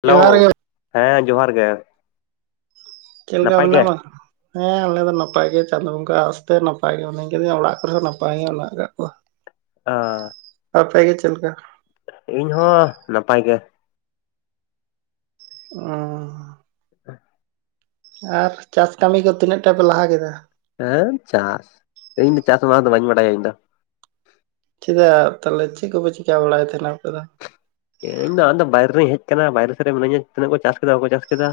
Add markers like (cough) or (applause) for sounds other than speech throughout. Hello ᱡᱚᱦᱟᱨ ᱜᱮ ᱦᱮᱸ ᱡᱚᱦᱟᱨ ᱜᱮ ᱪᱮᱜ ᱞᱮᱠᱟ ᱱᱟᱯᱟᱭ ᱜᱮ ᱢᱮᱱᱟᱢᱟ? ᱦᱮᱸ ᱟᱞᱮ ᱫᱚ ᱱᱟᱯᱟᱭ ᱜᱮ ᱪᱟᱸᱫᱳ ᱵᱚᱸᱜᱟ ᱟᱥᱛᱮ ᱱᱟᱯᱟᱭ ᱜᱮ ᱢᱮᱱᱟᱜ ᱟᱠᱟᱫᱤᱧᱟ ᱚᱲᱟᱜ ᱠᱚᱨᱮ ᱦᱚᱸ ᱱᱟᱯᱟᱭ ᱜᱮ ᱢᱮᱱᱟᱜ ᱟᱠᱟᱫ ᱠᱚᱣᱟ ᱟᱸ ᱟᱯᱮ ᱜᱮ ᱪᱮᱜ ᱞᱮᱠᱟ? ᱤᱧ ᱦᱚᱸ ᱱᱟᱯᱟᱭ ᱜᱮ ᱚᱸ (unintelligible) ᱟᱨ ᱪᱟᱥ ᱠᱟᱹᱢᱤ ᱠᱚ ᱛᱤᱱᱟᱹᱜ ᱴᱟ ᱯᱮ ᱞᱟᱦᱟ ᱠᱮᱫᱟ? ᱦᱟᱹᱨ ᱪᱟᱥ ᱤᱧ ᱫᱚ ᱪᱟᱥ ᱢᱟᱥ ᱫᱚ ᱵᱟᱹᱧ ᱵᱟᱰᱟᱭᱟ ᱤᱧ ᱫᱚ ᱪᱮᱫᱟᱜ ᱛᱟᱦᱞᱮ ᱪᱮᱜ ᱠᱚᱯᱮ ᱪᱤᱠᱟᱹ ᱵᱟᱲᱟᱭ ᱛᱟᱦᱮᱱᱟ ᱟᱯᱮ ᱫᱚ? ᱤᱧ ᱫᱚ ᱟᱫᱚ ᱵᱟᱭᱨᱮ ᱨᱮᱧ ᱦᱮᱡ ᱠᱟᱱᱟ ᱵᱟᱭᱨᱮ ᱥᱮᱫ ᱨᱮ ᱢᱤᱱᱟᱹᱧᱟ ᱛᱤᱱᱟᱹᱜ ᱠᱚ ᱪᱟᱥ ᱠᱮᱫᱟ ᱵᱟᱠᱚ ᱪᱟᱥ ᱠᱮᱫᱟ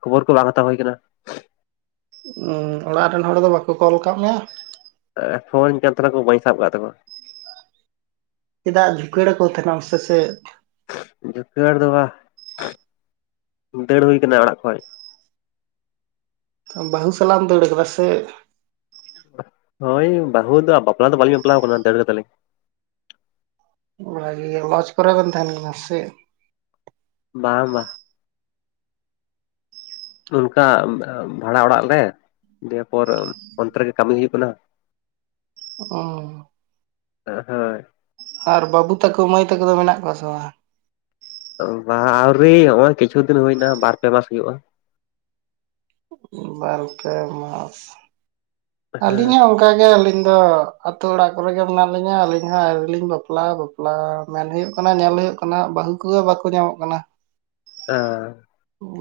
ᱠᱷᱚᱵᱚᱨ ᱠᱚ ᱵᱟᱝ ᱦᱟᱛᱟᱣ ᱦᱩᱭ ᱠᱟᱱᱟ᱾ ᱚᱸ ᱚᱲᱟᱜ ᱨᱮᱱ ᱦᱚᱲ ᱫᱚ ᱵᱟᱠᱚ ᱠᱚᱞ ᱠᱟᱜ ᱢᱮᱭᱟ? ᱮᱸ ᱯᱷᱳᱱᱤᱧ ᱠᱟᱱ ᱛᱟᱸᱦᱮᱱᱟᱠᱚ ᱵᱟᱹᱧ ᱥᱟᱵ ᱠᱟᱜ ᱛᱟᱠᱚᱣᱟ᱾ ᱪᱮᱫᱟᱜ ᱡᱷᱩᱠᱟᱹᱲᱟᱠᱚ ᱛᱟᱦᱮᱱᱟᱢ ᱥᱮ ᱪᱮᱜ? ᱡᱩᱠᱷᱟᱹᱲ ᱫᱚ ᱵᱟ ᱫᱟᱹᱲ ᱦᱩᱭ ᱠᱟᱱᱟ ᱚᱲᱟᱜ ᱠᱷᱚᱡ ᱵᱟᱹᱦᱩ ᱥᱟᱞᱟᱜ ᱮᱢ ᱫᱟᱹᱲ ᱠᱟᱫᱟ ᱥᱮᱜ? ᱦᱳᱭ ᱵᱟᱹᱦᱩ ᱫᱚ ᱵᱟᱯᱞᱟ ᱫᱚ ᱵᱟᱹᱞᱤᱧ ᱵᱟᱯᱞᱟᱣ ᱠᱟᱱᱟ ᱫᱟᱹᱲ ᱠᱟᱫᱟᱞᱤᱧ ᱚᱱᱟ ᱜᱤ ᱞᱚᱡᱽ ᱠᱚᱨᱮ ᱵᱮᱱ ᱛᱟᱦᱮᱱ ᱠᱟᱱᱟ ᱥᱮᱜ? ᱵᱟᱝ ᱵᱟᱝ ᱚᱱᱠᱟ ᱵᱷᱟᱲᱟ ᱚᱲᱟᱜ ᱞᱨᱮ ᱫᱤᱭᱮᱯᱚᱨ ᱚᱱᱛᱮ ᱨᱮᱜᱮ ᱠᱟᱹᱢᱤ ᱦᱩᱭᱩᱜ ᱠᱟᱱᱟ᱾ ᱚᱸ ᱮ ᱦᱳᱭ ᱟᱨ ᱵᱟᱹᱵᱩ ᱛᱟᱠᱚ ᱢᱟᱹᱭ ᱛᱟᱠᱚ ᱫᱚ ᱢᱮᱱᱟᱜ ᱠᱚᱣᱟ ᱥᱮ ᱵᱟᱝ? ᱵᱟᱻ ᱟᱹᱣᱨᱤ ᱱᱚᱜᱼᱭ ᱠᱤᱪᱷᱩ ᱫᱤᱱ ᱦᱩᱭᱱᱟ ᱵᱟᱨ ᱯᱮ ᱢᱟᱥ ᱦᱩᱭᱩᱜᱼᱟ᱾ ᱵᱟᱨ ᱯᱮ ᱢᱟᱥ ᱦᱮᱸ ᱟᱹᱞᱤᱧ ᱦᱚᱸ ᱚᱝᱠᱟ ᱜᱮ ᱟᱹᱞᱤᱧ ᱫᱚ ᱟᱛᱳ ᱚᱲᱟᱜ ᱠᱚᱨᱮ ᱜᱮ ᱢᱮᱱᱟᱜ ᱞᱤᱧᱟᱹ ᱟᱹᱞᱤᱧ ᱦᱚᱸ ᱟᱹᱣᱨᱤ ᱞᱤᱧ ᱵᱟᱯᱞᱟᱜᱼᱟ᱾ ᱯᱞᱟ ᱢᱮᱱ ᱦᱩᱭᱩᱜ ᱠᱟᱱᱟ ᱧᱮᱞ ᱦᱩᱭᱩᱜ ᱠᱟᱱᱟ ᱦᱟᱸᱜ ᱵᱟᱹᱦᱩ ᱠᱚᱸᱦᱚ ᱵᱟᱠᱚ ᱧᱟᱢᱚᱜ ᱠᱟᱱᱟ᱾ ᱚ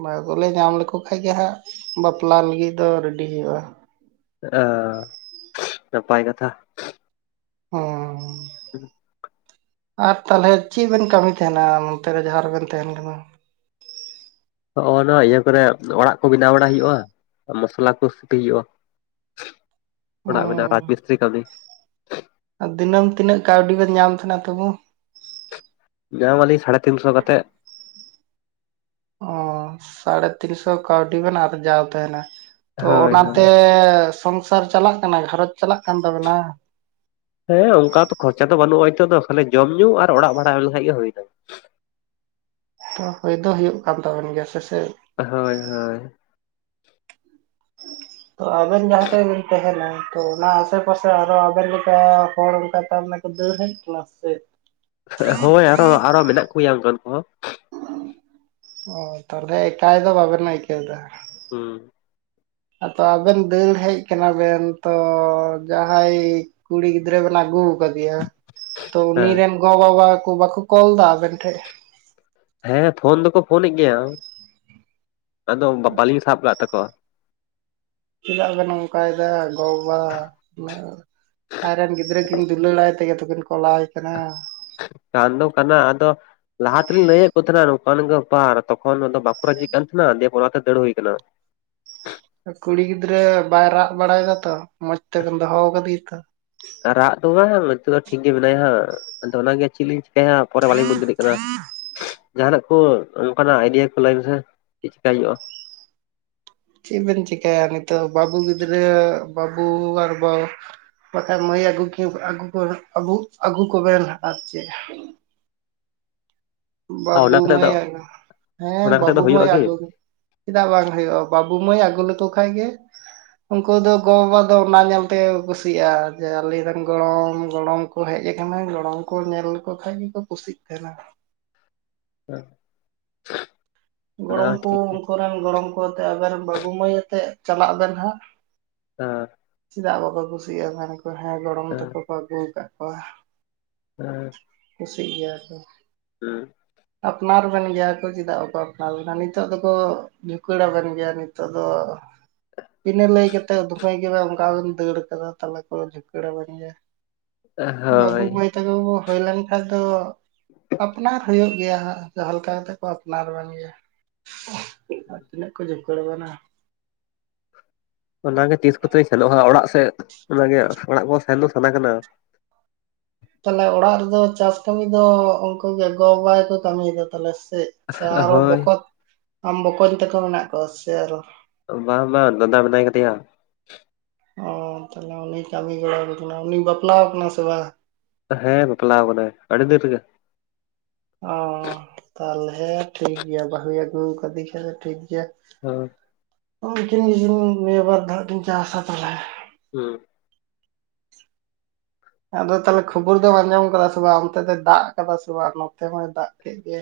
ᱵᱟᱹᱦᱩ ᱠᱚᱞᱮ ᱧᱟᱢ ᱞᱮᱠᱚ ᱠᱷᱟᱡ ᱜᱮ ᱦᱟᱸᱜ ᱵᱟᱯᱞᱟ ᱞᱟᱹᱜᱤᱫ ᱫᱚ ᱨᱮᱰᱤ ᱦᱩᱭᱩᱜᱼᱟ᱾ ᱚᱸ ᱱᱟᱯᱟᱭ ᱠᱟᱛᱷᱟ ᱚᱸ ᱦᱩᱸ ᱟᱨ ᱛᱟᱞᱦᱮ ᱪᱮᱜ ᱵᱮᱱ ᱠᱟᱹᱢᱤ ᱛᱟᱦᱮᱱᱟ ᱱᱚᱱᱛᱮ ᱨᱮ ᱡᱟᱦᱟᱸ ᱨᱮᱵᱮᱱ ᱛᱟᱦᱮᱱ ᱠᱟᱱᱟ? ᱦᱚᱜ-ᱚ ᱱᱚᱣᱟ ᱤᱭᱟᱹ ᱠᱚᱨᱮ ᱚᱲᱟᱜ ᱠᱚ ᱵᱮᱱᱟᱣ ᱵᱟᱲᱟ ᱦᱩᱭᱩᱜᱼᱟ ᱢᱚᱥᱞᱟ ᱠᱚ ᱥᱤᱯᱤ ᱦᱩᱭᱩᱜᱼᱟ᱾ ᱚᱲᱟᱜ ᱵᱮᱱᱟᱣ ᱨᱟᱡᱽ ᱢᱤᱥᱛᱨᱤ ᱠᱟᱹᱢᱤ᱾ ᱟ ᱫᱤᱱᱟᱹᱢ ᱛᱤᱱᱟᱹᱜ ᱠᱟᱹᱣᱰᱤ ᱵᱮᱱ ᱧᱟᱢ ᱛᱟᱦᱱᱟ ᱛᱩᱵᱩ? ᱧᱟᱢᱟᱞᱤᱧ ᱥᱟᱲᱮ ᱛᱤᱱᱥᱚ ᱠᱟᱛᱮᱫ ᱚ ᱥᱟᱲᱮ ᱛᱤᱱᱥᱚ ᱠᱟᱣᱰᱤ ᱵᱚᱱ ᱟᱨᱡᱟᱣ ᱛᱟᱸᱦᱮᱱᱟ ᱛᱚ ᱦᱳᱭ ᱦᱳᱭ ᱚᱱᱟᱛᱮ ᱥᱚᱝᱥᱟᱨ ᱪᱟᱞᱟᱜ ᱠᱟᱱᱟ ᱜᱷᱟᱨᱚᱸᱡᱽ ᱪᱟᱞᱟᱜ ᱠᱟᱱ ᱛᱟᱵᱮᱱᱟ ᱵᱟᱝ ᱦᱮᱸ ᱚᱱᱠᱟ ᱛᱚ ᱠᱷᱚᱨᱪᱟ ᱫᱚ ᱵᱟᱹᱱᱩᱜᱼᱟ ᱱᱤᱛᱚᱜ ᱫᱚ ᱠᱷᱟᱞᱤ ᱡᱚᱢ ᱧᱩ ᱟᱨ ᱚᱲᱟᱜ ᱵᱟᱷᱟᱲᱟᱣ ᱞᱮᱠᱷᱟᱱ ᱜᱮ ᱦᱩᱭᱱᱟ ᱛᱚ ᱦᱩᱭ ᱫᱚ ᱦᱩᱭᱩᱜ ᱠᱟᱱ ᱛᱟᱵᱚᱱ ᱜᱮᱭᱟ ᱥᱮ ᱪᱮᱫ? ᱦᱳᱭ ᱦᱳᱭ ᱛᱚ ᱟᱵᱮᱱ ᱡᱟᱦᱟᱸᱴᱷᱮᱱ ᱵᱮᱱ ᱛᱟᱦᱮᱱᱟ ᱛᱚ ᱚᱱᱟ ᱟᱥᱮ ᱯᱟᱥᱮ ᱟᱨᱚ ᱟᱵᱮᱱ ᱞᱮᱠᱟ ᱦᱚᱲᱚᱱᱠᱟ ᱛᱚ ᱫᱟᱹᱲ ᱦᱮᱡ ᱟᱠᱟᱱᱟᱭ ᱥᱮ ᱪᱮᱫ? ᱦᱳᱭ ᱟᱨᱚ ᱟᱨᱚ ᱢᱮᱱᱟᱜ ᱠᱚᱜᱮᱭᱟ ᱚᱱᱠᱟᱱ ᱠᱚᱦᱚᱸ ᱚ ᱛᱟᱦᱚᱞᱮ ᱮᱠᱟᱭ ᱫᱚ ᱵᱟᱵᱮᱱ ᱟᱹᱭᱠᱟᱹᱣᱮᱫᱟ ᱦᱩᱸ ᱟᱫᱚ ᱟᱵᱮᱱ ᱫᱟᱹᱲ ᱦᱮᱡ ᱠᱟᱱᱟ ᱵᱮᱱ ᱛᱚ ᱡᱟᱦᱟᱸᱭ ᱠᱩᱲᱤ ᱜᱤᱫᱽᱨᱟᱹ ᱵᱮᱱ ᱟᱜᱩ ᱣᱟᱠᱟᱫᱮᱭᱟ ᱛᱚ ᱩᱱ ᱦᱮᱸ ᱨᱮᱱ ᱜᱚ ᱵᱟᱵᱟ ᱠᱚ ᱵᱟᱠᱚ ᱠᱚᱞ ᱮᱫᱟ ᱟᱵᱮᱱ ᱴᱷᱮ? ᱦᱮᱸ ᱯᱷᱳᱱ ᱫᱚᱠᱚ ᱯᱷᱳᱱᱮᱫ ᱜᱮᱭᱟ ᱟᱫᱚ ᱵᱟᱹᱞᱤᱧ ᱥᱟᱵ ᱠᱟᱫ ᱛᱟᱠᱚᱣᱟ ᱪᱮᱫᱟᱜ ᱵᱮᱱ ᱱᱚᱝᱠᱟᱭᱮᱫᱟ ᱜᱚ ᱵᱟᱵᱟ ᱟᱡ ᱨᱮᱱ ᱜᱤᱫᱽᱨᱟᱹ ᱠᱤᱱ ᱫᱩᱞᱟᱹᱲᱟᱭ ᱛᱮᱜᱮ ᱠᱤᱱ ᱠᱚᱞᱟᱣ ᱟᱭ ᱠᱟᱱᱟ ᱠᱟᱱ ᱫᱚ ᱠᱟᱱᱟ ᱟᱫᱚ ᱞᱟᱦᱟ ᱛᱮᱞᱤᱧ ᱞᱟᱹᱭᱮᱫ ᱠᱚ ᱛᱟᱦᱮᱱᱟ ᱱᱚᱝᱠᱟᱱ ᱱᱚᱝᱠᱟᱱ ᱜᱮ ᱜᱟᱯᱟᱨ ᱛᱚᱠᱷᱚᱱ ᱫᱚ ᱵᱟᱸᱠᱩ ᱨᱟᱡᱤᱜ ᱠᱟᱱ ᱛᱟᱦᱮᱱᱟ ᱫᱤᱭᱮ ᱯᱚᱨᱛᱮ ᱫᱟᱹᱲ ᱦᱩᱭᱩᱟᱱᱟ ᱠᱩᱲᱤ ᱜᱤᱫᱽᱨᱟᱹ ᱵᱟᱭ ᱨᱟᱜ ᱵᱟᱲᱟᱭ ᱫᱟᱛᱚ ᱢᱚᱸᱡᱽ ᱛᱮᱵᱚᱱ ᱫᱚᱦᱚ ᱟᱠᱟᱫᱮᱭᱟ ᱛᱚ? ᱨᱟᱜ ᱫᱚ ᱵᱟᱝ ᱱᱤᱛᱚᱜ ᱫᱚ ᱴᱷᱤᱠ ᱜᱮ ᱢᱮᱱᱟᱭᱟ ᱦᱟᱜ ᱟᱫᱚ ᱚᱱᱟᱜᱮ ᱪᱮᱫᱤ ᱦᱮᱸ ᱦᱮᱸ ᱯᱚᱨᱮ ᱵᱟᱞᱤᱧ ᱵᱩᱡᱽ ᱫᱟᱲᱮᱭᱟᱜ ᱠᱟᱱᱟ ᱡᱟᱦᱱᱟᱜ ᱠᱚ ᱚᱱᱠᱟᱱᱟᱜ ᱟᱭᱰᱤᱭᱟ ᱠᱚ ᱞᱟᱹᱭ ᱢᱮᱥᱮ ᱪᱮᱫ ᱪᱮᱠᱟᱹᱭ ᱦᱩᱭᱩᱜᱼᱟ? ᱪᱮᱫ ᱵᱮᱱ ᱪᱮᱠᱟᱭᱟ ᱱᱤᱛᱚᱜ ᱵᱟᱹᱵᱩ ᱜᱤᱫᱽᱨᱟᱹ ᱵᱟᱹᱵᱩ ᱟᱨ ᱵᱟ ᱵᱟᱠᱷᱟᱱᱡ ᱢᱟᱹᱭ ᱟᱹᱜᱩ ᱠ ᱟᱹᱜᱩ ᱠᱚᱩ ᱟᱹᱜᱩ ᱠᱚᱵᱮᱱ ᱟᱨ ᱪᱮᱫ? ᱟᱨ ᱚᱱᱟ ᱵᱟᱵᱩ ᱠᱟᱛᱮᱫ ᱫᱚ ᱢᱟᱹᱭ, ᱦᱮᱸ ᱚᱱᱟ ᱠᱟᱛᱮᱫ ᱫᱚ ᱵᱟᱵᱩ ᱦᱩᱭᱩᱜᱼᱟ ᱢᱟᱹᱭ ᱠᱤ ᱟᱜᱩ ᱪᱮᱫᱟᱜ ᱵᱟᱝ ᱦᱩᱭᱩᱜᱼᱟ ᱵᱟᱹᱵᱩ ᱢᱟᱹᱭ ᱟᱹᱜᱩ ᱞᱮᱠᱚ ᱠᱷᱟᱡ ᱜᱮ ᱩᱱᱠᱩ ᱫᱚ ᱜᱚ ᱵᱟᱵᱟ ᱫᱚ ᱚᱱᱟ ᱧᱮᱞ ᱛᱮ ᱠᱩᱥᱤᱜᱼᱟ ᱡᱮ ᱟᱞᱧᱨᱮ ᱨᱮᱱ ᱜᱚᱲᱚᱢ ᱜᱚᱲᱚᱢ ᱦᱮᱡ ᱟᱠᱟᱱᱟ ᱜᱚᱲᱚᱢ ᱠᱚ ᱧᱮᱞ ᱞᱮᱠᱚ ᱠᱷᱟᱡ ᱜᱮᱠᱚ ᱠᱩᱥᱤᱜ ᱠᱟᱱᱟ (unintelligible) ᱚᱱᱟ ᱦᱚᱸ ᱜᱚᱲᱚᱢᱠᱩ ᱴᱷᱤᱠ ᱜᱮ ᱩᱱᱠᱩᱮᱱ ᱜᱚᱲᱚᱢ ᱠᱚ ᱟᱛᱮ ᱟᱵᱮᱱ ᱵᱟᱹᱵᱩ ᱢᱟᱹᱭ ᱟᱛᱮᱜ ᱪᱟᱞᱟᱜ ᱵᱮᱱ ᱦᱟᱸᱜ ᱦᱮᱸ ᱪᱮᱫᱟᱜ ᱵᱟᱠᱚ ᱠᱩᱥᱤᱭᱟᱜᱼᱟ ᱢᱮ ᱠᱚ ᱦᱮᱸ ᱜᱚᱲᱚᱢ ᱦᱮᱸ ᱛᱟᱠᱚ ᱠᱚ ᱟᱹᱜᱩ ᱠᱟᱜ ᱠᱚᱣᱟ᱾ ᱦᱮᱸ ᱠᱩᱥᱤᱜ ᱜᱮᱭᱟ ᱠᱚ ᱦᱩᱸ ᱟᱯᱱᱟᱨᱱ ᱵᱮᱱ ᱜᱮᱭᱟ ᱠᱚ ᱪᱮᱫᱟᱜ ᱵᱟᱠᱚ ᱟᱯᱱᱟᱨᱱᱟᱨ ᱵᱮᱱᱟ ᱱᱤᱛᱚᱜ ᱫᱚᱠᱚ ᱡᱷᱩᱠᱩᱲᱟ. ᱠᱟᱱ ᱜᱮᱭᱟ ᱱᱤᱛᱚᱜ ᱫᱚ ᱵᱤᱱᱟᱹ ᱞᱟᱹᱭ ᱠᱟᱛᱮᱜ ᱫᱚ ᱩᱯᱟ. ᱭ ᱜᱤ ᱵᱟᱝ ᱚᱠᱟ ᱫᱟᱹᱲ ᱠᱟᱫᱟ ᱛᱟᱞᱟ ᱠᱚ ᱡᱷᱩᱠᱲᱟᱹ ᱦᱮᱸ ᱵᱟᱹᱵᱩ ᱦᱳᱭ ᱢᱟᱹᱭ? (unintelligible) ᱦᱩᱭ ᱞᱮᱱ ᱠᱷᱟᱱᱡ ᱫᱚ ᱟᱯᱱᱟᱨ ᱦᱩᱭᱩᱜ ᱜᱮᱭᱟ ᱦᱟᱸᱜ ᱡᱟᱦᱟᱸ ᱞᱮᱠᱟ ᱠᱟᱛᱮᱜ ᱠᱚ ᱟᱯᱱᱟᱨ ᱜᱮᱭᱟ ᱪᱮᱫᱠᱟ ᱛᱤᱱᱟᱹᱜ ᱠᱚ ᱡᱷᱩᱠᱟᱹᱲ ᱟᱵᱮᱱᱟ ᱚᱱᱟᱜᱮ ᱛᱤᱥ ᱠᱚᱛᱮᱧ ᱥᱮᱱᱚᱜᱼᱟ ᱚᱲᱟᱜ ᱥᱮᱫ ᱚᱱᱟᱜᱮ ᱚᱲᱟᱜ ᱠᱚ ᱥᱮᱱ ᱫᱚ ᱥᱟᱱᱟ ᱠᱟᱱᱟ ᱛᱟᱦᱞᱮ ᱚᱲᱟᱜ ᱨᱮᱫᱚ ᱪᱟᱥ ᱠᱟᱹᱢᱤ ᱫᱚ ᱩᱱᱠᱚ ᱜᱮ ᱜᱚ ᱵᱟᱵᱟᱠᱚ ᱠᱟᱹᱢᱤᱭᱮᱫᱟ ᱛᱟᱞᱮ ᱥᱮ? ᱥᱮ ᱟᱨᱚ ᱦᱳᱭ ᱵᱚᱠᱚᱛ ᱟᱢ ᱵᱚᱠᱚᱧ ᱛᱟᱠᱚ ᱢᱮᱱᱟᱜ ᱠᱚᱣᱟ ᱥᱮ ᱟᱨᱚ? ᱵᱟᱝ ᱵᱟᱝ ᱫᱟᱫᱟ ᱢᱮᱱᱟᱭ ᱟᱠᱟᱫᱮᱭᱟ ᱚ, ᱛᱟᱦᱞᱮ ᱩᱱᱤ ᱠᱟᱹᱢᱤ ᱜᱚᱲᱚᱣᱟᱵᱮᱱ ᱠᱟᱱᱟ, ᱩᱱᱤᱭ ᱵᱟᱯᱞᱟᱣ ᱠᱟᱱᱟ ᱥᱮ ᱵᱟᱝ ᱦᱮᱸ ᱵᱟᱯᱞᱟ ᱟᱠᱟᱱᱟᱭ ᱟᱹᱰᱤ ᱫᱤᱱ ᱨᱮᱜᱮ ᱚ ᱛᱟᱦᱚᱞᱮ ᱴᱷᱤᱠ ᱜᱮᱭᱟ ᱵᱟᱹᱦᱩ ᱟᱹᱜᱩ ᱠᱟᱫᱮᱠᱷᱟᱱᱮ ᱴᱷᱤᱠ ᱜᱮᱭᱟ ᱦᱮᱸ (unintelligible) ᱱᱤᱭᱟᱹᱵᱟᱨ ᱫᱚ ᱠᱤᱱ ᱪᱟᱥᱟ ᱛᱟᱦᱚᱞᱮ ᱦᱮᱸ ᱟᱫᱚ ᱛᱟᱦᱚᱞᱮ ᱠᱷᱚᱵᱚᱨ ᱫᱚᱢ ᱟᱸᱡᱚᱢ ᱟᱠᱟᱫᱟ ᱥᱮ ᱵᱟᱝ ᱚᱱᱛᱮ ᱫᱚᱭ ᱫᱟᱜ ᱟᱠᱟᱫᱟ ᱥᱮ ᱵᱟᱝ ᱱᱚᱛᱮ ᱦᱚᱸᱭ ᱫᱟᱜ ᱠᱮᱫ ᱜᱮ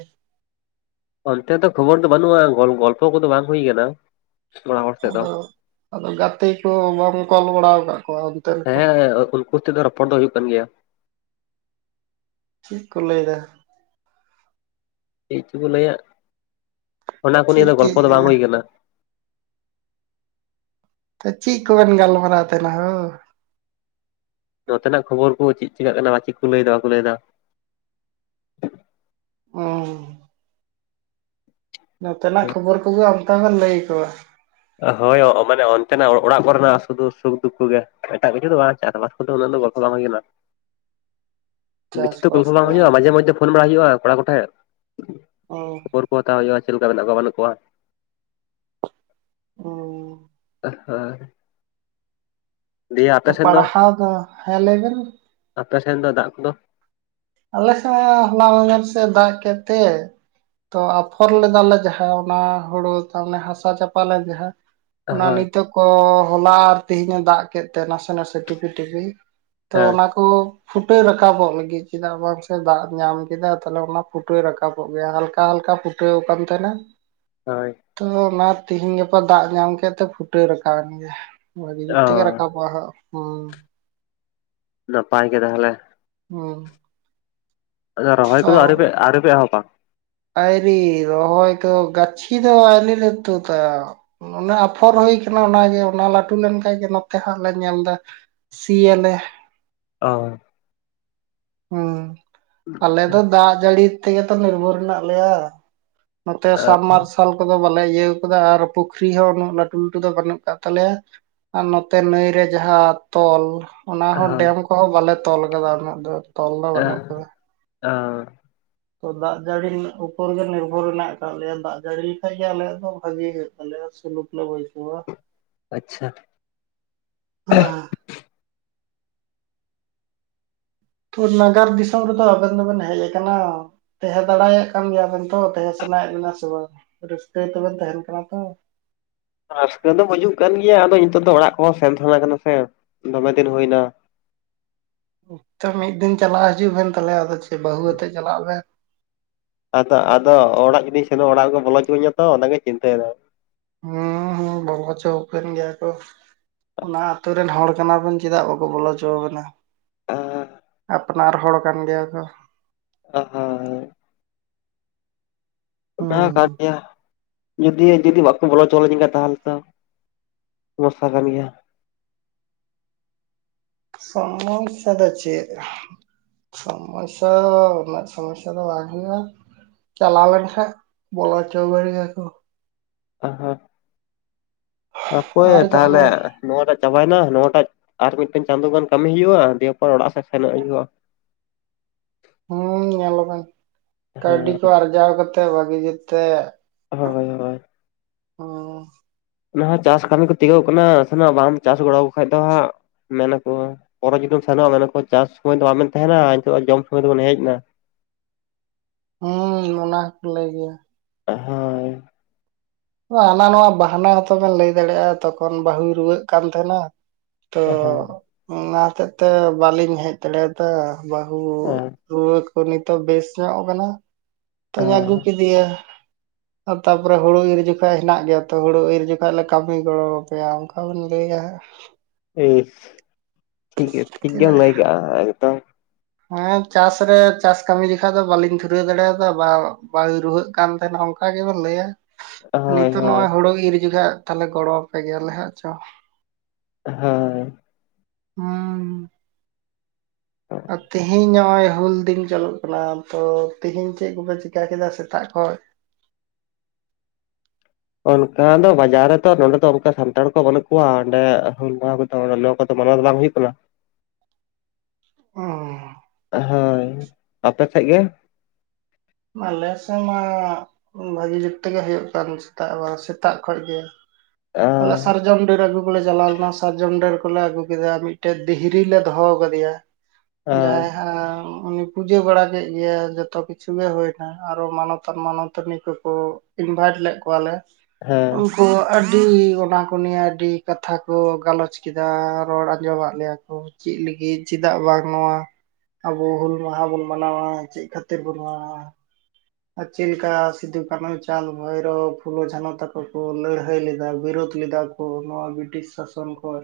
ᱚᱱᱛᱮ ᱫᱚ ᱠᱷᱚᱵᱚᱨ ᱫᱚ ᱵᱟᱹᱱᱩᱜ-ᱟ ᱜᱚᱞ ᱜᱚᱞᱯᱚ ᱠᱚᱫᱚ ᱵᱟᱝ ᱦᱩᱭ ᱟᱠᱟᱱᱟ ᱟᱫᱚ ᱟᱫᱚ ᱜᱟᱛᱮ ᱠᱚ ᱵᱟᱢ ᱠᱚᱞ ᱵᱟᱲᱟᱣᱟ ᱠᱟᱫ ᱠᱚᱣᱟ ᱚᱱᱛᱮᱱ ᱠᱚ ᱦᱮᱸ ᱩᱱᱠᱩ ᱛᱮᱫᱚ ᱨᱚᱯᱚᱲ ᱫᱚ ᱦᱩᱭᱩᱜ ᱠᱟᱱ ᱜᱮᱭᱟ ᱪᱮᱫ ᱠᱚ ᱞᱟᱹᱭ ᱮᱫᱟ ᱪᱤᱜ ᱪᱚ ᱠᱚ ᱞᱟᱹᱭᱟ ᱚᱱᱟ ᱠᱚ ᱱᱤᱭᱟᱹ ᱪᱮᱫ ᱫᱚ ᱜᱚᱞᱯᱚ ᱫᱚ ᱵᱟᱝ ᱦᱩᱭ ᱟᱠᱟᱱᱟ ᱛᱚ ᱪᱮᱫ ᱠᱚᱵᱮᱱ ᱜᱟᱞᱢᱟᱨᱟᱣ ᱛᱟᱦᱮᱱᱟ ᱦᱳ ᱱᱚᱛᱮᱱᱟᱜ ᱠᱷᱚᱵᱚᱨ ᱠᱚ ᱪᱮᱫ ᱪᱤᱠᱟᱜ ᱠᱟᱱᱟ ᱪᱤᱠ ᱠᱚ ᱞᱟᱹᱭᱮᱫᱟ ᱵᱟᱠᱚ ᱞᱟᱹᱭᱮᱫᱟ (unintelligible) ᱱᱚᱛᱮᱱᱟᱜ ᱠᱷᱚᱵᱚᱨ ᱠᱚᱜᱮ ᱚᱱᱠᱟ ᱜᱮ ᱞᱟᱹᱭ ᱟᱠᱚᱣᱟ (unintelligible) ᱦᱳᱭ ᱢᱟᱱᱮ ᱚᱱᱛᱮᱱᱟᱜ ᱚᱲᱟᱜ ᱠᱚᱨᱮᱱᱟᱜ ᱥᱩᱫᱩ ᱥᱩᱠ-ᱫᱩᱠᱷ ᱠᱚᱜᱮ ᱮᱴᱟᱜ ᱠᱤᱪᱷᱩ ᱫᱚ ᱵᱟᱝ ᱪᱟᱥ ᱵᱟᱥ ᱟᱫᱚ ᱩᱱᱟᱹᱜ ᱫᱚ ᱵᱟᱠᱚ ᱫᱟᱢ ᱟᱠᱤᱱᱟ ᱵᱮᱥᱤ ᱛᱚ ᱪᱟᱥᱵᱟᱥ ᱜᱚᱞᱯᱚ ᱵᱟᱝ ᱠᱚ ᱦᱩᱭᱩᱜ-ᱟ ᱢᱟᱡᱷᱮ ᱢᱟᱚᱫᱡᱷᱮ ᱯᱷᱳᱱ ᱵᱟᱲᱟ ᱦᱩᱭᱩᱜ-ᱟ ᱠᱚᱲᱟ ᱠᱚᱴᱷᱮᱱ ᱚᱸ (unintelligible) (unintelligible) ᱠᱚ ᱦᱟᱛᱟᱣ ᱦᱩᱭᱩᱜ-ᱟ ᱪᱮᱫ ᱞᱮᱠᱟ ᱢᱮᱱᱟᱜ ᱠᱚᱣᱟ ᱵᱟᱹᱱᱩᱜ ᱠᱚᱣᱟ ᱦᱩᱸ (unintelligible) (unintelligible) (unintelligible) ᱫᱤᱭᱮ ᱛᱚ ᱟᱯᱮ ᱥᱮᱱ ᱯᱟᱲᱦᱟᱣ ᱫᱚ ᱦᱮᱸ ᱞᱟᱭᱵᱮᱱ ᱟᱯᱮᱥᱱ ᱫᱚ ᱫᱟᱜ ᱠᱚᱫᱚ ᱟᱞᱮ ᱥᱮᱜ ᱦᱚᱞᱟ ᱢᱟᱻᱜᱫᱷᱮᱨ ᱥᱮᱜ ᱫᱟᱜ ᱠᱮᱫ ᱛᱮ ᱛᱚ ᱟᱯᱷᱚᱨ ᱞᱮᱫᱟᱞ ᱞᱮ ᱡᱟᱦᱟᱸ ᱚᱱᱟ ᱦᱩᱲᱩ ᱛᱟᱢᱟᱱᱮ ᱦᱟᱥᱟ ᱪᱟᱯᱟᱞᱮ (unintelligible) ᱡᱟᱦᱟᱸ ᱚᱱᱟ ᱦᱳᱭ ᱱᱤᱛᱚᱜ ᱠᱚ ᱦᱚᱞᱟ ᱟᱨ ᱛᱮᱦᱤᱧᱟ ᱫᱟᱜ ᱠᱮᱫ ᱛᱮ ᱱᱟᱥᱮ ᱱᱟᱥᱮ ᱴᱷᱤᱯᱤ ᱴᱷᱤᱯᱤ ᱛᱚ ᱦᱮᱸ ᱚᱱᱟᱠᱚ ᱯᱷᱩᱴᱟᱹ ᱨᱟᱠᱟᱵᱚᱜ ᱞᱟᱹᱜᱤᱫ ᱪᱮᱫᱟᱜ ᱵᱟᱝᱥᱮ ᱫᱟᱜ ᱧᱟᱢ ᱠᱮᱫᱟ ᱛᱟᱦᱚᱞᱮ ᱚᱱᱟ ᱯᱷᱩᱴᱟᱹ ᱨᱟᱠᱟᱵᱚᱜ ᱜᱮᱭᱟ ᱦᱟᱞᱠᱟ ᱦᱟᱞᱠᱟ ᱯᱷᱩᱴᱟᱹᱣ ᱟᱠᱟᱱ ᱛᱟᱦᱮᱸᱱᱟ ᱦᱳᱭ ᱛᱚᱞᱟ ᱛᱤᱦᱤᱧ ᱜᱟᱯᱟ ᱫᱟᱜ ᱧᱟᱢ ᱠᱮᱫ ᱛᱮ ᱯᱷᱩᱴᱟᱹᱣ ᱨᱟᱠᱟᱣ ᱮᱱ ᱜᱮᱭᱟ ᱵᱷᱟᱹᱜᱤ ᱚ ᱛᱤᱜᱤ ᱨᱟᱠᱟᱵᱚ-ᱟ ᱦ ᱱᱟᱯᱟᱭ ᱜᱮ ᱛᱟᱦᱞᱮ ᱦᱩᱸ ᱟᱫᱚ ᱨᱚᱦᱚᱭ ᱠᱚᱫᱚ ᱛᱚ ᱟᱣᱨᱤ ᱟᱣᱨᱤ ᱯᱮ ᱮᱦᱚᱵ-ᱟ ᱟᱭᱨᱤ ᱨᱟᱦᱚᱭ ᱠᱚ ᱜᱟᱪᱷᱤ ᱫᱚ ᱟᱭᱞᱤ ᱞᱮ ᱛᱩᱫ-ᱟ ᱚᱱᱚᱱᱮ ᱟᱯᱷᱚᱨ ᱦᱩᱭ ᱠᱟᱱᱟ ᱚᱱᱟᱜᱮ ᱚᱱᱟ ᱞᱟᱹᱴᱩ ᱞᱮᱱᱠᱷᱟ ᱜᱮ ᱱᱚᱛᱮ ᱦᱟᱸᱜ ᱞᱮ ᱧᱮᱞ ᱮᱫᱟ ᱥᱤᱻᱭᱟᱞᱮ ᱚ (unintelligible) ᱦᱩᱸ ᱟᱞᱮ ᱫᱚ ᱫᱟᱜ ᱡᱟᱹᱲᱤ ᱛᱮᱜᱮ ᱛᱚ ᱱᱤᱨᱵᱷᱚᱨ ᱢᱮᱱᱟᱜ ᱞᱮᱭᱟ ᱱᱚᱛᱮ ᱥᱟᱢᱢᱟᱨᱥ (unintelligible) (unintelligible) ᱠᱚᱫᱚ ᱵᱟᱞᱮ ᱤᱭᱟᱹᱣ ᱟᱠᱟᱫᱼᱟ ᱟᱨ ᱯᱩᱠᱷᱨᱤ ᱦᱚᱸ ᱩᱱᱟᱹᱜ ᱞᱟᱹᱴᱩ ᱞᱟᱹᱴᱩ ᱫᱚ ᱵᱟᱹᱱᱩᱜ ᱟᱠᱟᱫ ᱛᱟᱞᱮᱭᱟ ᱟᱨ ᱱᱚᱛᱮ ᱱᱟᱹᱭ ᱨᱮ ᱡᱟᱦᱟᱸ ᱛᱚᱞ ᱚᱱᱟ ᱟᱪᱪᱷᱟ ᱦᱚᱸ ᱰᱮᱢ ᱠᱚᱦᱚᱸ ᱵᱟᱞᱮ ᱛᱚᱞ ᱟᱠᱟᱫᱟ ᱩᱱᱟᱹᱜ ᱫᱚ ᱛᱚᱞ ᱫᱚ ᱵᱟᱹᱱᱩᱜ ᱟᱠᱟᱫᱟ ᱟᱨ (unintelligible) ᱛᱚ ᱫᱟᱜ ᱡᱟᱹᱲᱤ ᱩᱯᱚᱨ ᱜᱮ ᱱᱤᱨᱵᱷᱚᱨ ᱢᱮᱱᱟᱜ ᱟᱠᱟᱫ ᱞᱮᱭᱟ ᱫᱟᱜ ᱡᱟᱹᱲᱤ ᱞᱮᱠᱟᱭ ᱜᱮ ᱟᱞᱮ ᱫᱚ ᱵᱷᱟᱜᱤ ᱜᱮ ᱟᱞᱮ ᱦᱚ ᱥᱩᱞᱩᱯ ᱞᱮ (unintelligible) -ᱟ ᱟᱪᱷᱟ (unintelligible) ᱦᱮᱸ ᱛᱩᱨ ᱱᱟᱜᱟᱨ ᱫᱤᱥᱚᱢ ᱨᱮᱫᱚ ᱟᱵᱮᱱ ᱫᱚᱵᱮᱱ ᱦᱮᱡ ᱟᱠᱟᱱᱟ (unintelligible) ᱛᱟᱦᱮᱸ ᱫᱟᱲᱮᱭᱟᱜ ᱠᱟᱱ ᱜᱮᱭᱟᱵᱮᱱ ᱛᱚ ᱛᱟᱦᱮᱸ ᱥᱟᱱᱟᱭᱮᱫ ᱵᱮᱱᱟ ᱥᱮ ᱵᱟᱝ ᱨᱟᱹᱥᱠᱟᱹ ᱛᱮᱵᱮᱱ ᱛᱟᱦᱮᱟᱸᱱ ᱠᱟᱱᱟ ᱛᱚ ᱨᱟᱹᱥᱠᱟᱹ ᱫᱚ ᱵᱟᱹᱡᱩᱜ ᱠᱟᱱ ᱜᱮᱭᱟ ᱟᱫᱚ ᱱᱤᱛᱚᱜ ᱫᱚ ᱚᱲᱟᱜ ᱠᱚᱦᱚᱸ ᱥᱮᱱ ᱛᱟᱦᱮᱸᱱᱟ ᱠᱟᱱᱟ ᱥᱮ ᱫᱚᱢᱮ ᱫᱤᱱ ᱦᱩᱭᱱᱟ ᱛᱚ ᱢᱤᱫ ᱫᱤᱱ ᱪᱟᱞᱟᱜ ᱦᱤᱡᱩᱜ ᱵᱮᱱ ᱛᱟᱦᱚᱞᱮ ᱟᱫᱚ ᱪᱮᱫ ᱵᱟᱹᱦᱩ ᱟᱛᱮᱜ ᱪᱟᱞᱟᱜ ᱵᱮᱱ ᱟᱫᱚ ᱟᱫᱚ ᱚᱲᱟᱜ ᱡᱩᱫᱤᱧ ᱥᱮᱱᱚᱜ-ᱟ ᱚᱲᱟᱜ ᱨᱮᱠᱚ ᱵᱚᱞᱚ ᱚᱪᱚᱣᱟᱹᱧᱟ ᱛᱚ ᱚᱱᱟᱜᱮ ᱪᱤᱱᱛᱟᱭᱮᱫᱟ ᱩᱸ ᱦᱩᱸ ᱵᱚᱞᱟ ᱦᱚᱪᱚ ᱟᱵᱮᱱ ᱜᱮᱭᱟ ᱠᱚ ᱚᱱᱟ ᱟᱛᱳ ᱨᱮᱱ ᱦᱚᱲ ᱠᱟᱱᱟᱵᱚᱱ ᱪᱮᱫᱟᱜ ᱵᱟᱠᱚ ᱵᱚᱞᱚ ᱦᱚᱪᱚ ᱟᱵᱚᱱᱟ ᱟᱻᱟ ᱟᱯᱱᱟᱨ ᱦᱚᱲ ᱠᱟᱱ ᱜᱮᱭᱟ ᱠᱚ ᱚ ᱦᱚᱭ ᱚᱱᱟ ᱦᱩᱸ ᱠᱟᱱ ᱜᱮᱭᱟ ᱡᱩᱫᱤ ᱡᱩᱫᱤ ᱵᱟᱠᱚ ᱵᱚᱞᱚ ᱦᱚᱪᱚ ᱞᱤᱧ ᱠᱷᱟᱱ ᱛᱟᱦᱚᱞᱮ ᱛᱚ ᱥᱚᱢᱚᱥᱥᱟ ᱠᱟᱱ ᱜᱮᱭᱟ᱾ ᱥᱚᱢᱥᱥᱟ ᱫᱚ ᱪᱮᱫ ᱥᱚᱢᱚᱥᱥᱟ ᱩᱱᱟᱜ ᱥᱚᱢᱚᱥᱥᱟ ᱫᱚ ᱵᱟᱝ ᱦᱩᱭᱩᱜᱼᱟ᱾ ᱪᱟᱞᱟᱣ ᱞᱮᱱ ᱠᱷᱟᱱ ᱵᱚᱞᱚ ᱦᱚᱪᱚ ᱟᱹᱵᱤᱱ ᱜᱮᱭᱟ ᱠᱚ (unintelligible) ᱚᱠᱚᱭ ᱟᱨ ᱛᱟᱦᱚᱞᱮ ᱡᱟᱦᱟᱱᱟᱜ ᱱᱚᱣᱟᱴᱟᱜ ᱪᱟᱵᱟᱭᱮᱱᱟ ᱱᱚᱣᱟᱴᱟᱜ ᱟᱨ ᱢᱤᱫᱴᱮᱱ ᱪᱟᱸᱫᱳ ᱜᱟᱱ ᱠᱟᱹᱢᱤ ᱦᱩᱭᱩᱜᱼᱟ ᱫᱤᱭᱮᱯᱚᱨ ᱚᱲᱟᱜ ᱥᱮᱫ ᱥᱮᱱᱚᱜ ᱦᱩᱭᱩᱜᱼᱟ᱾ ᱦᱩᱸ ᱧᱮᱞ ᱵᱮᱱ ᱠᱟᱹᱣᱰᱤ ᱦᱮᱸ ᱠᱚ ᱟᱨᱡᱟᱣ ᱠᱟᱛᱮ ᱵᱷᱟᱜᱤ ᱡᱮᱛᱮ ᱦᱳᱭ ᱦᱳᱭ ᱦᱩᱸ ᱚᱱᱟ ᱪᱟᱥ ᱠᱟᱹᱢᱤ ᱠᱚ ᱛᱤᱠᱟᱹᱣ ᱠᱟᱱᱟ ᱥᱮᱱᱚᱜ ᱵᱟᱢ ᱪᱟᱥ ᱜᱚᱲᱚ ᱟᱠᱚ ᱠᱷᱟᱭ ᱫᱚ ᱦᱟᱸᱜ ᱢᱮᱱᱟᱠᱚ ᱯᱚᱨᱮ ᱡᱩᱫᱤᱢ ᱥᱮᱱᱚᱜᱼᱟ ᱢᱮᱱᱟᱠᱚ ᱪᱟᱥ ᱥᱚᱢᱚᱭ ᱫᱚ ᱵᱟᱢᱵᱮᱱ ᱛᱟᱦᱮᱱᱟ ᱱᱤᱛᱚᱜ ᱡᱚᱢ ᱥᱩᱢᱚᱭ ᱫᱚᱵᱤᱱ ᱦᱮᱡ ᱮᱱᱟ ᱦᱩᱸ ᱚᱱᱟ ᱦᱚᱸᱠᱚ ᱞᱟᱹᱭ ᱜᱮᱭᱟ᱾ (unintelligible) ᱦᱟᱱᱟ ᱱᱚᱣᱟ ᱵᱟᱦᱟᱱᱟ ᱦᱚᱛᱚᱵᱮᱱ ᱞᱟᱹᱭ ᱫᱟᱲᱮᱭᱟᱜᱼᱟ ᱛᱚᱠᱷᱚᱱ ᱵᱟᱹᱦᱩᱭ ᱨᱩᱣᱟᱹᱜ ᱠᱟᱱ ᱛᱟᱦᱮᱱᱟ᱾ ᱛᱚ ᱦᱳᱭ ᱚᱱᱟ ᱦᱚᱛᱮᱜ ᱛᱮ ᱵᱟᱹᱞᱤᱧ ᱦᱮᱡ ᱫᱟᱲᱮᱭᱟᱫᱟ ᱵᱟᱹᱦᱩ ᱨᱩᱣᱟᱹ ᱠᱚ ᱱᱤᱛᱚᱜ ᱵᱮᱥ ᱧᱚᱜ ᱠᱟᱱᱟ ᱛᱚᱧ ᱟᱹᱜᱩ ᱦᱳᱭ ᱠᱮᱫᱮᱭᱟ᱾ ᱟᱨ ᱛᱟᱨ ᱯᱚᱨᱮ ᱦᱩᱲᱩ ᱤᱨ ᱦᱤᱡᱩᱜᱼᱼ ᱡᱚᱠᱷᱚᱱ ᱦᱮᱱᱟᱜ ᱜᱮᱭᱟ ᱛᱚ ᱦᱩᱲᱩ ᱤᱨ ᱡᱚᱠᱷᱟᱡ ᱞᱮ ᱠᱟᱹᱢᱤ ᱜᱚᱲᱚ ᱟᱯᱮᱭᱟ ᱚᱱᱠᱟ ᱵᱤᱱ ᱞᱟᱹᱭᱟ ᱦᱟᱸᱜ ᱤᱥ ᱴᱷᱤᱠ ᱴᱷᱤᱠ ᱜᱮᱢ ᱪᱮᱫᱟᱜ ᱞᱟᱹᱭ ᱠᱟᱜᱼᱟ ᱮᱠᱫᱚᱢ ᱦᱮᱸ ᱪᱟᱥ ᱨᱮ ᱪᱟᱥ ᱠᱟᱹᱢᱤ ᱡᱮᱠᱷᱟᱡ ᱫᱚ ᱵᱟᱞᱤᱧ ᱫᱷᱩᱨᱟᱹᱣ ᱫᱟᱲᱮᱭᱟᱫᱟ ᱵᱟ ᱵᱟᱹᱦᱩᱭ ᱨᱩᱣᱟᱹᱜ ᱠᱟᱱ ᱛᱟᱦᱮᱸᱱᱚ ᱚᱱᱠᱟ ᱚᱱᱟ ᱜᱮᱵᱚ ᱞᱟᱹᱭᱟ ᱦᱳᱭ ᱱᱤᱛᱚᱜ ᱦᱳᱭ ᱱᱚᱜᱼᱚᱭ ᱦᱳᱲᱳ ᱤᱨ ᱡᱚᱠᱷᱟ ᱛᱟᱦᱞᱮ ᱜᱚᱲᱚ ᱟᱯᱮ ᱜᱮᱭᱟᱞᱮ ᱦᱟᱸᱜ ᱪᱚ ᱦᱮᱸ (unintelligible) ᱟᱨ ᱛᱮᱦᱤᱧ ᱱᱚᱜᱼᱚᱭ ᱦᱩᱞ ᱫᱤᱱ ᱪᱟᱞᱟᱜ ᱠᱟᱱᱟ ᱛᱚ ᱛᱮᱦᱤᱧ ᱪᱮᱫ ᱠᱚᱯᱮ ᱪᱤᱠᱟ ᱠᱮᱫᱟ ᱥᱮᱛᱟᱜ ᱠᱷᱚᱱ ᱚᱱᱠᱟ ᱫᱚ ᱵᱟᱡᱟᱨ ᱨᱮᱛᱚ ᱱᱚᱰᱮ ᱫᱚ ᱚᱱᱠᱟ ᱥᱟᱱᱛᱟᱲ ᱠᱚ ᱵᱟᱹᱱᱩᱜ ᱠᱚᱣᱟ ᱚᱱᱰᱮ ᱦᱩᱞ ᱢᱟᱦᱟ ᱞᱳ ᱠᱚᱫᱚ ᱢᱟᱱᱟᱣ ᱫᱚ ᱵᱟᱝ ᱦᱩᱭᱩᱜ ᱠᱟᱱᱟ᱾ ᱚᱸ ᱦᱳᱭ ᱟᱯᱮ ᱥᱮᱜ ᱜᱮ ᱟᱞᱮ ᱥᱮᱫ ᱢᱟ ᱵᱷᱟᱹᱜᱤ ᱡᱩᱛ ᱛᱮᱜᱮ ᱦᱩᱭᱩᱜ ᱠᱟᱱ ᱥᱮᱛᱟᱜ ᱵᱟᱝ ᱥᱮᱛᱟᱜ ᱠᱷᱚᱡᱽ ᱜᱮ (unintelligible) ᱟᱞᱮ ᱥᱟᱨᱡᱚᱢ ᱰᱟᱹᱨ ᱟᱹᱜᱩ ᱠᱚᱞᱮ ᱪᱟᱞᱟᱣ ᱞᱮᱱᱟ ᱥᱟᱨᱡᱚᱢ ᱰᱟᱹᱨ ᱠᱚᱞᱮ ᱟᱹᱜᱩ ᱠᱮᱫᱟ ᱢᱤᱫᱴᱮᱡ ᱫᱷᱤᱦᱨᱤ ᱞᱮ ᱫᱚᱦᱚ ᱠᱟᱫᱮᱭᱟ᱾ (unintelligible) ᱡᱟᱭ ᱦᱟᱸ ᱩᱱᱤ ᱯᱩᱡᱟᱹ ᱵᱟᱲᱟ ᱠᱮᱫ ᱜᱮᱭᱟ ᱡᱚᱛᱚ ᱠᱤᱪᱷᱩ ᱜᱮ ᱦᱩᱭᱱᱟ ᱟᱨᱚ ᱢᱟᱱᱚᱛᱟᱱ ᱢᱟᱱᱚᱛᱟᱹᱱᱤ ᱠᱚᱠᱚ ᱤᱱᱵᱷᱟᱭᱤᱴ ᱞᱮᱫ ᱠᱚᱣᱟᱞᱮ ᱦᱮᱸ ᱠᱚ (unintelligible) ᱟᱹᱰᱤ ᱚᱱᱟ ᱠᱚ ᱱᱤᱭᱮ ᱟᱹᱰᱤ ᱠᱟᱛᱷᱟ ᱠᱚ ᱜᱟᱞᱚᱪ ᱠᱮᱫᱟ ᱨᱚᱲ ᱟᱸᱡᱚᱢᱟᱫ ᱞᱮᱭᱟ ᱠᱚ ᱪᱮᱫ ᱞᱟᱹᱜᱤᱫ ᱪᱮᱫᱟᱜ ᱵᱟᱝ ᱱᱚᱣᱟ ᱟᱵᱚ ᱦᱩᱞ ᱢᱟᱦᱟ ᱵᱩᱱ ᱢᱟᱱᱟᱣᱟ ᱪᱮᱫ ᱠᱷᱟᱹᱛᱤᱨ ᱵᱩᱱ ᱢᱟᱱᱟᱣᱟ ᱟᱨ ᱪᱮᱫ ᱞᱮᱠᱟ ᱥᱤᱫᱩ ᱠᱟᱹᱱᱦᱩ ᱪᱟᱸᱫᱽ ᱵᱷᱳᱭᱨᱳ ᱯᱷᱩᱞᱳ ᱡᱷᱟᱱᱚ ᱛᱟᱠᱚ ᱠᱚ ᱞᱟᱹᱲᱦᱟᱹᱭ ᱞᱮᱫᱟ ᱵᱤᱨᱳᱫ ᱞᱮᱫᱟ ᱠᱚ ᱱᱚᱣᱟ ᱵᱨᱤᱴᱤᱥ ᱥᱟᱥᱚᱱ ᱠᱷᱚᱭ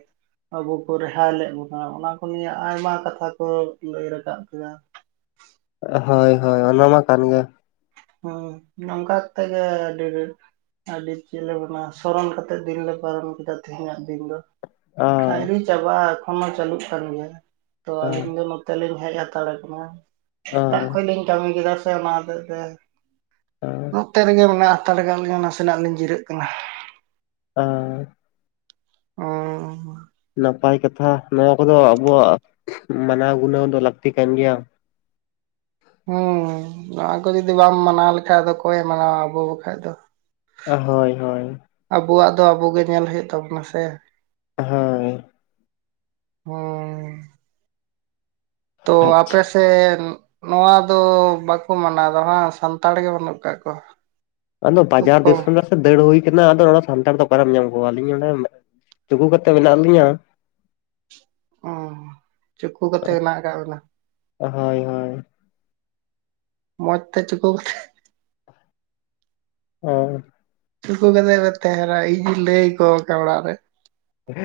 ᱟᱵᱚ ᱠᱚ ᱨᱮᱦᱟᱭ ᱞᱮᱜ ᱵᱚᱱᱟ ᱚᱱᱟ ᱠᱚ ᱱᱤᱭᱮ ᱟᱭᱢᱟ ᱠᱟᱛᱷᱟ ᱠᱚ ᱞᱟᱹᱭ ᱨᱟᱠᱟᱵ ᱠᱮᱫᱟ ᱦᱳᱭ ᱦᱳᱭ ᱚᱱᱟ ᱢᱟ ᱠᱟᱱ ᱜᱮᱭᱟ᱾ ᱦᱩ ᱱᱚᱝᱠᱟ ᱛᱮᱜᱮ ᱟᱹᱰᱤ (unintelligible) ᱟᱹᱰᱤ ᱪᱮᱫ ᱞᱮ ᱢᱮᱱᱟ ᱥᱚᱨᱚᱱ ᱠᱟᱛᱮᱫ ᱫᱤᱱ ᱞᱮ ᱯᱟᱨᱚᱢ ᱠᱮᱫᱟ ᱛᱮᱦᱮᱧᱟᱜ ᱫᱤᱱ ᱫᱚ ᱚ ᱰᱟᱭᱨᱤ ᱪᱟᱵᱟᱜ ᱮᱠᱷᱚᱱ ᱦᱚᱸ ᱪᱟᱹᱞᱩᱜ ᱠᱟᱱ ᱜᱮᱭᱟ ᱛᱚ ᱟᱸ ᱟᱹᱞᱤᱧ ᱫᱚ ᱛᱮᱞᱤᱧ ᱦᱮᱡ ᱦᱟᱛᱟᱲ ᱠᱟᱱᱟ ᱥᱮᱛᱟᱜ ᱟᱸ ᱠᱷᱚᱱ ᱞᱤᱧ ᱠᱟᱹᱢᱤ ᱠᱮᱫᱟ ᱥᱮ ᱚᱱᱟ ᱦᱚᱛᱮᱜ ᱛᱮ ᱟ ᱱᱚᱛᱮ ᱨᱮᱜᱮ ᱢᱮᱱᱟᱜ ᱦᱟᱛᱟᱲ ᱞᱤᱧ ᱱᱟᱥᱮᱱᱟᱜ ᱞᱤᱧ ᱡᱤᱨᱟᱹᱜ ᱠᱟᱱᱟ ᱟᱨ ᱚ ᱱᱟᱯᱟᱭ ᱠᱟᱛᱷᱟ ᱱᱚᱣᱟ ᱠᱚᱫᱚ ᱟᱵᱚᱣᱟᱜ ᱢᱟᱱᱟᱣ ᱜᱩᱱᱟᱹᱣ ᱫᱚ ᱞᱟᱹᱠᱛᱤ ᱠᱟᱱ ᱜᱮᱭᱟ ᱦᱮᱸ ᱱᱚᱣᱟ ᱠᱚ ᱡᱩᱫᱤ ᱵᱟᱢ ᱢᱟᱱᱟᱣ ᱞᱮᱠᱷᱟᱡ ᱫᱚ ᱚᱠᱚᱭᱮ ᱢᱟᱱᱟᱣᱟ ᱟᱵᱚ ᱵᱟᱠᱷᱟᱡ ᱫᱚ ᱦᱳᱭ ᱦᱳᱭ ᱟᱵᱚᱣᱟᱜ ᱫᱚ ᱟᱵᱚ ᱜᱮ ᱧᱮᱞ ᱦᱩᱭᱩᱜ ᱛᱟᱵᱚᱱᱟ ᱥᱮ ᱦᱳᱸ ᱦᱩᱸ ᱛᱚ ᱟᱯᱮ ᱟᱪᱪᱷᱟ ᱥᱮ ᱱᱚᱣᱟ ᱫᱚ ᱵᱟᱠᱚ ᱢᱟᱱᱟᱣᱫᱟ ᱵᱟᱝ ᱥᱟᱱᱛᱟᱲ ᱜᱮ ᱵᱟᱹᱱᱩᱜ ᱟᱠᱟᱜ ᱠᱚᱣᱟ ᱟᱫᱚ ᱠᱷᱩᱵ ᱵᱟᱡᱟᱨ ᱠᱚᱢ ᱫᱤᱥᱚᱢ ᱨᱮᱥᱮ ᱫᱟᱹᱲ ᱦᱩᱭ ᱠᱟᱱᱟ ᱟᱫᱚ ᱱᱚᱰᱮ ᱥᱟᱱᱛᱟᱲ ᱫᱚ ᱚᱠᱟᱨᱮᱢ ᱧᱟᱢ ᱠᱚᱣᱟ ᱟᱹᱞᱤᱧ ᱱᱚᱸᱰᱮ ᱪᱩᱠᱩ ᱠᱟᱛᱮ ᱢᱮᱱᱟᱜ ᱞᱤᱧᱟᱹ ᱚ ᱪᱩᱠᱩ ᱠᱟᱛᱮ ᱦᱮᱱᱟᱜ ᱟᱠᱟᱜ ᱵᱮᱱᱟ ᱦᱳᱭ ᱦᱳᱭ ᱢᱚᱡᱽ ᱛᱮ ᱪᱩᱠᱩ ᱦᱳᱭ ᱪᱩᱠᱩ ᱠᱟᱛᱮᱫ ᱯᱮ ᱛᱟᱦᱮᱸᱱᱟ ᱤᱧᱤᱧ ᱞᱟᱹᱭ ᱟᱠᱚ ᱠᱟᱱᱟ ᱚᱲᱟᱜ ᱨᱮ ᱦᱚ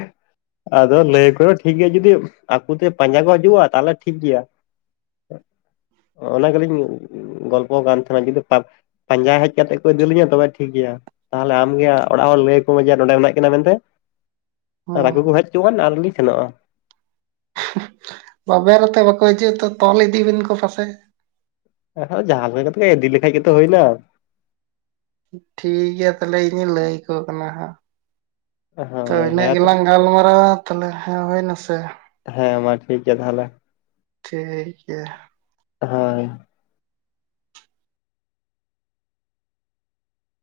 ᱟᱫᱚ ᱞᱟᱹᱭᱟᱠᱚ ᱢᱮ ᱴᱷᱤᱠ ᱜᱮᱭᱟ ᱡᱩᱫᱤ ᱟᱠᱚ ᱛᱮ ᱯᱟᱸᱡᱟ ᱠᱚ ᱦᱤᱡᱩᱜᱼᱟ ᱛᱟᱦᱞᱮ ᱴᱷᱤᱠ ᱜᱮᱭᱟ ᱚᱱᱟ ᱜᱮᱞᱤᱧ ᱜᱚᱞᱯᱚ ᱠᱟᱱ ᱛᱟᱦᱮᱱᱟ ᱡᱩᱫᱤ ᱯᱟᱸᱡᱟ ᱦᱮᱡ ᱠᱟᱛᱮᱫ ᱠᱚ ᱤᱫᱤᱞᱤᱧᱟ ᱛᱚᱵᱮ ᱴᱷᱤᱠ ᱜᱮᱭᱟ ᱛᱟᱦᱚᱞᱮ ᱟᱢᱜᱮ ᱚᱲᱟᱜ ᱦᱚᱲ ᱞᱟᱹᱭᱟᱠᱚ ᱢᱮ ᱡᱮ ᱱᱚᱸᱰᱮ ᱢᱮᱱᱟᱜ ᱠᱤᱱᱟ ᱢᱮᱱᱛᱮ ᱟᱨ ᱦᱩᱸ ᱟᱠᱚ ᱠᱚ ᱦᱮᱡᱪᱚᱣᱟᱱ ᱟᱨᱞᱤᱧ ᱥᱮᱱᱚᱜᱼᱟ ᱛᱚᱵᱮ ᱱᱚᱛᱮ ᱵᱟᱠᱚ ᱦᱤᱡᱩᱜᱼᱟ ᱛᱚ ᱛᱚᱞ ᱤᱫᱤ ᱵᱤᱱ ᱠᱚ ᱯᱟᱥᱮ ᱡᱟᱸᱦᱟ ᱞᱟᱹᱭ ᱠᱟᱛᱮ ᱜᱮ ᱤᱫᱤ ᱞᱮᱠᱷᱟᱡ ᱜᱮᱛᱚ ᱦᱩᱭᱱᱟ ᱴᱷᱤᱠ ᱜᱮᱭᱟ ᱛᱟᱦᱞᱮ ᱤᱧᱤᱧ ᱞᱟᱹᱭ ᱟᱠᱚ ᱠᱟᱱᱟ ᱦᱟᱸᱜ ᱛᱚ ᱦᱳᱭ ᱤᱱᱟᱹᱜ ᱦᱮᱸ ᱛᱚ ᱜᱮᱞᱟᱝ ᱜᱟᱞᱢᱟᱨᱟᱣᱟ ᱛᱟᱦᱚᱞᱮ ᱦᱮᱸ ᱦᱩᱭᱱᱟᱥᱮ ᱦᱮᱸ ᱢᱟ ᱴᱷᱤᱠ ᱜᱮᱭᱟ ᱛᱟᱦᱚᱞᱮ ᱴᱷᱤᱠ ᱜᱮᱭᱟ ᱦᱳᱭ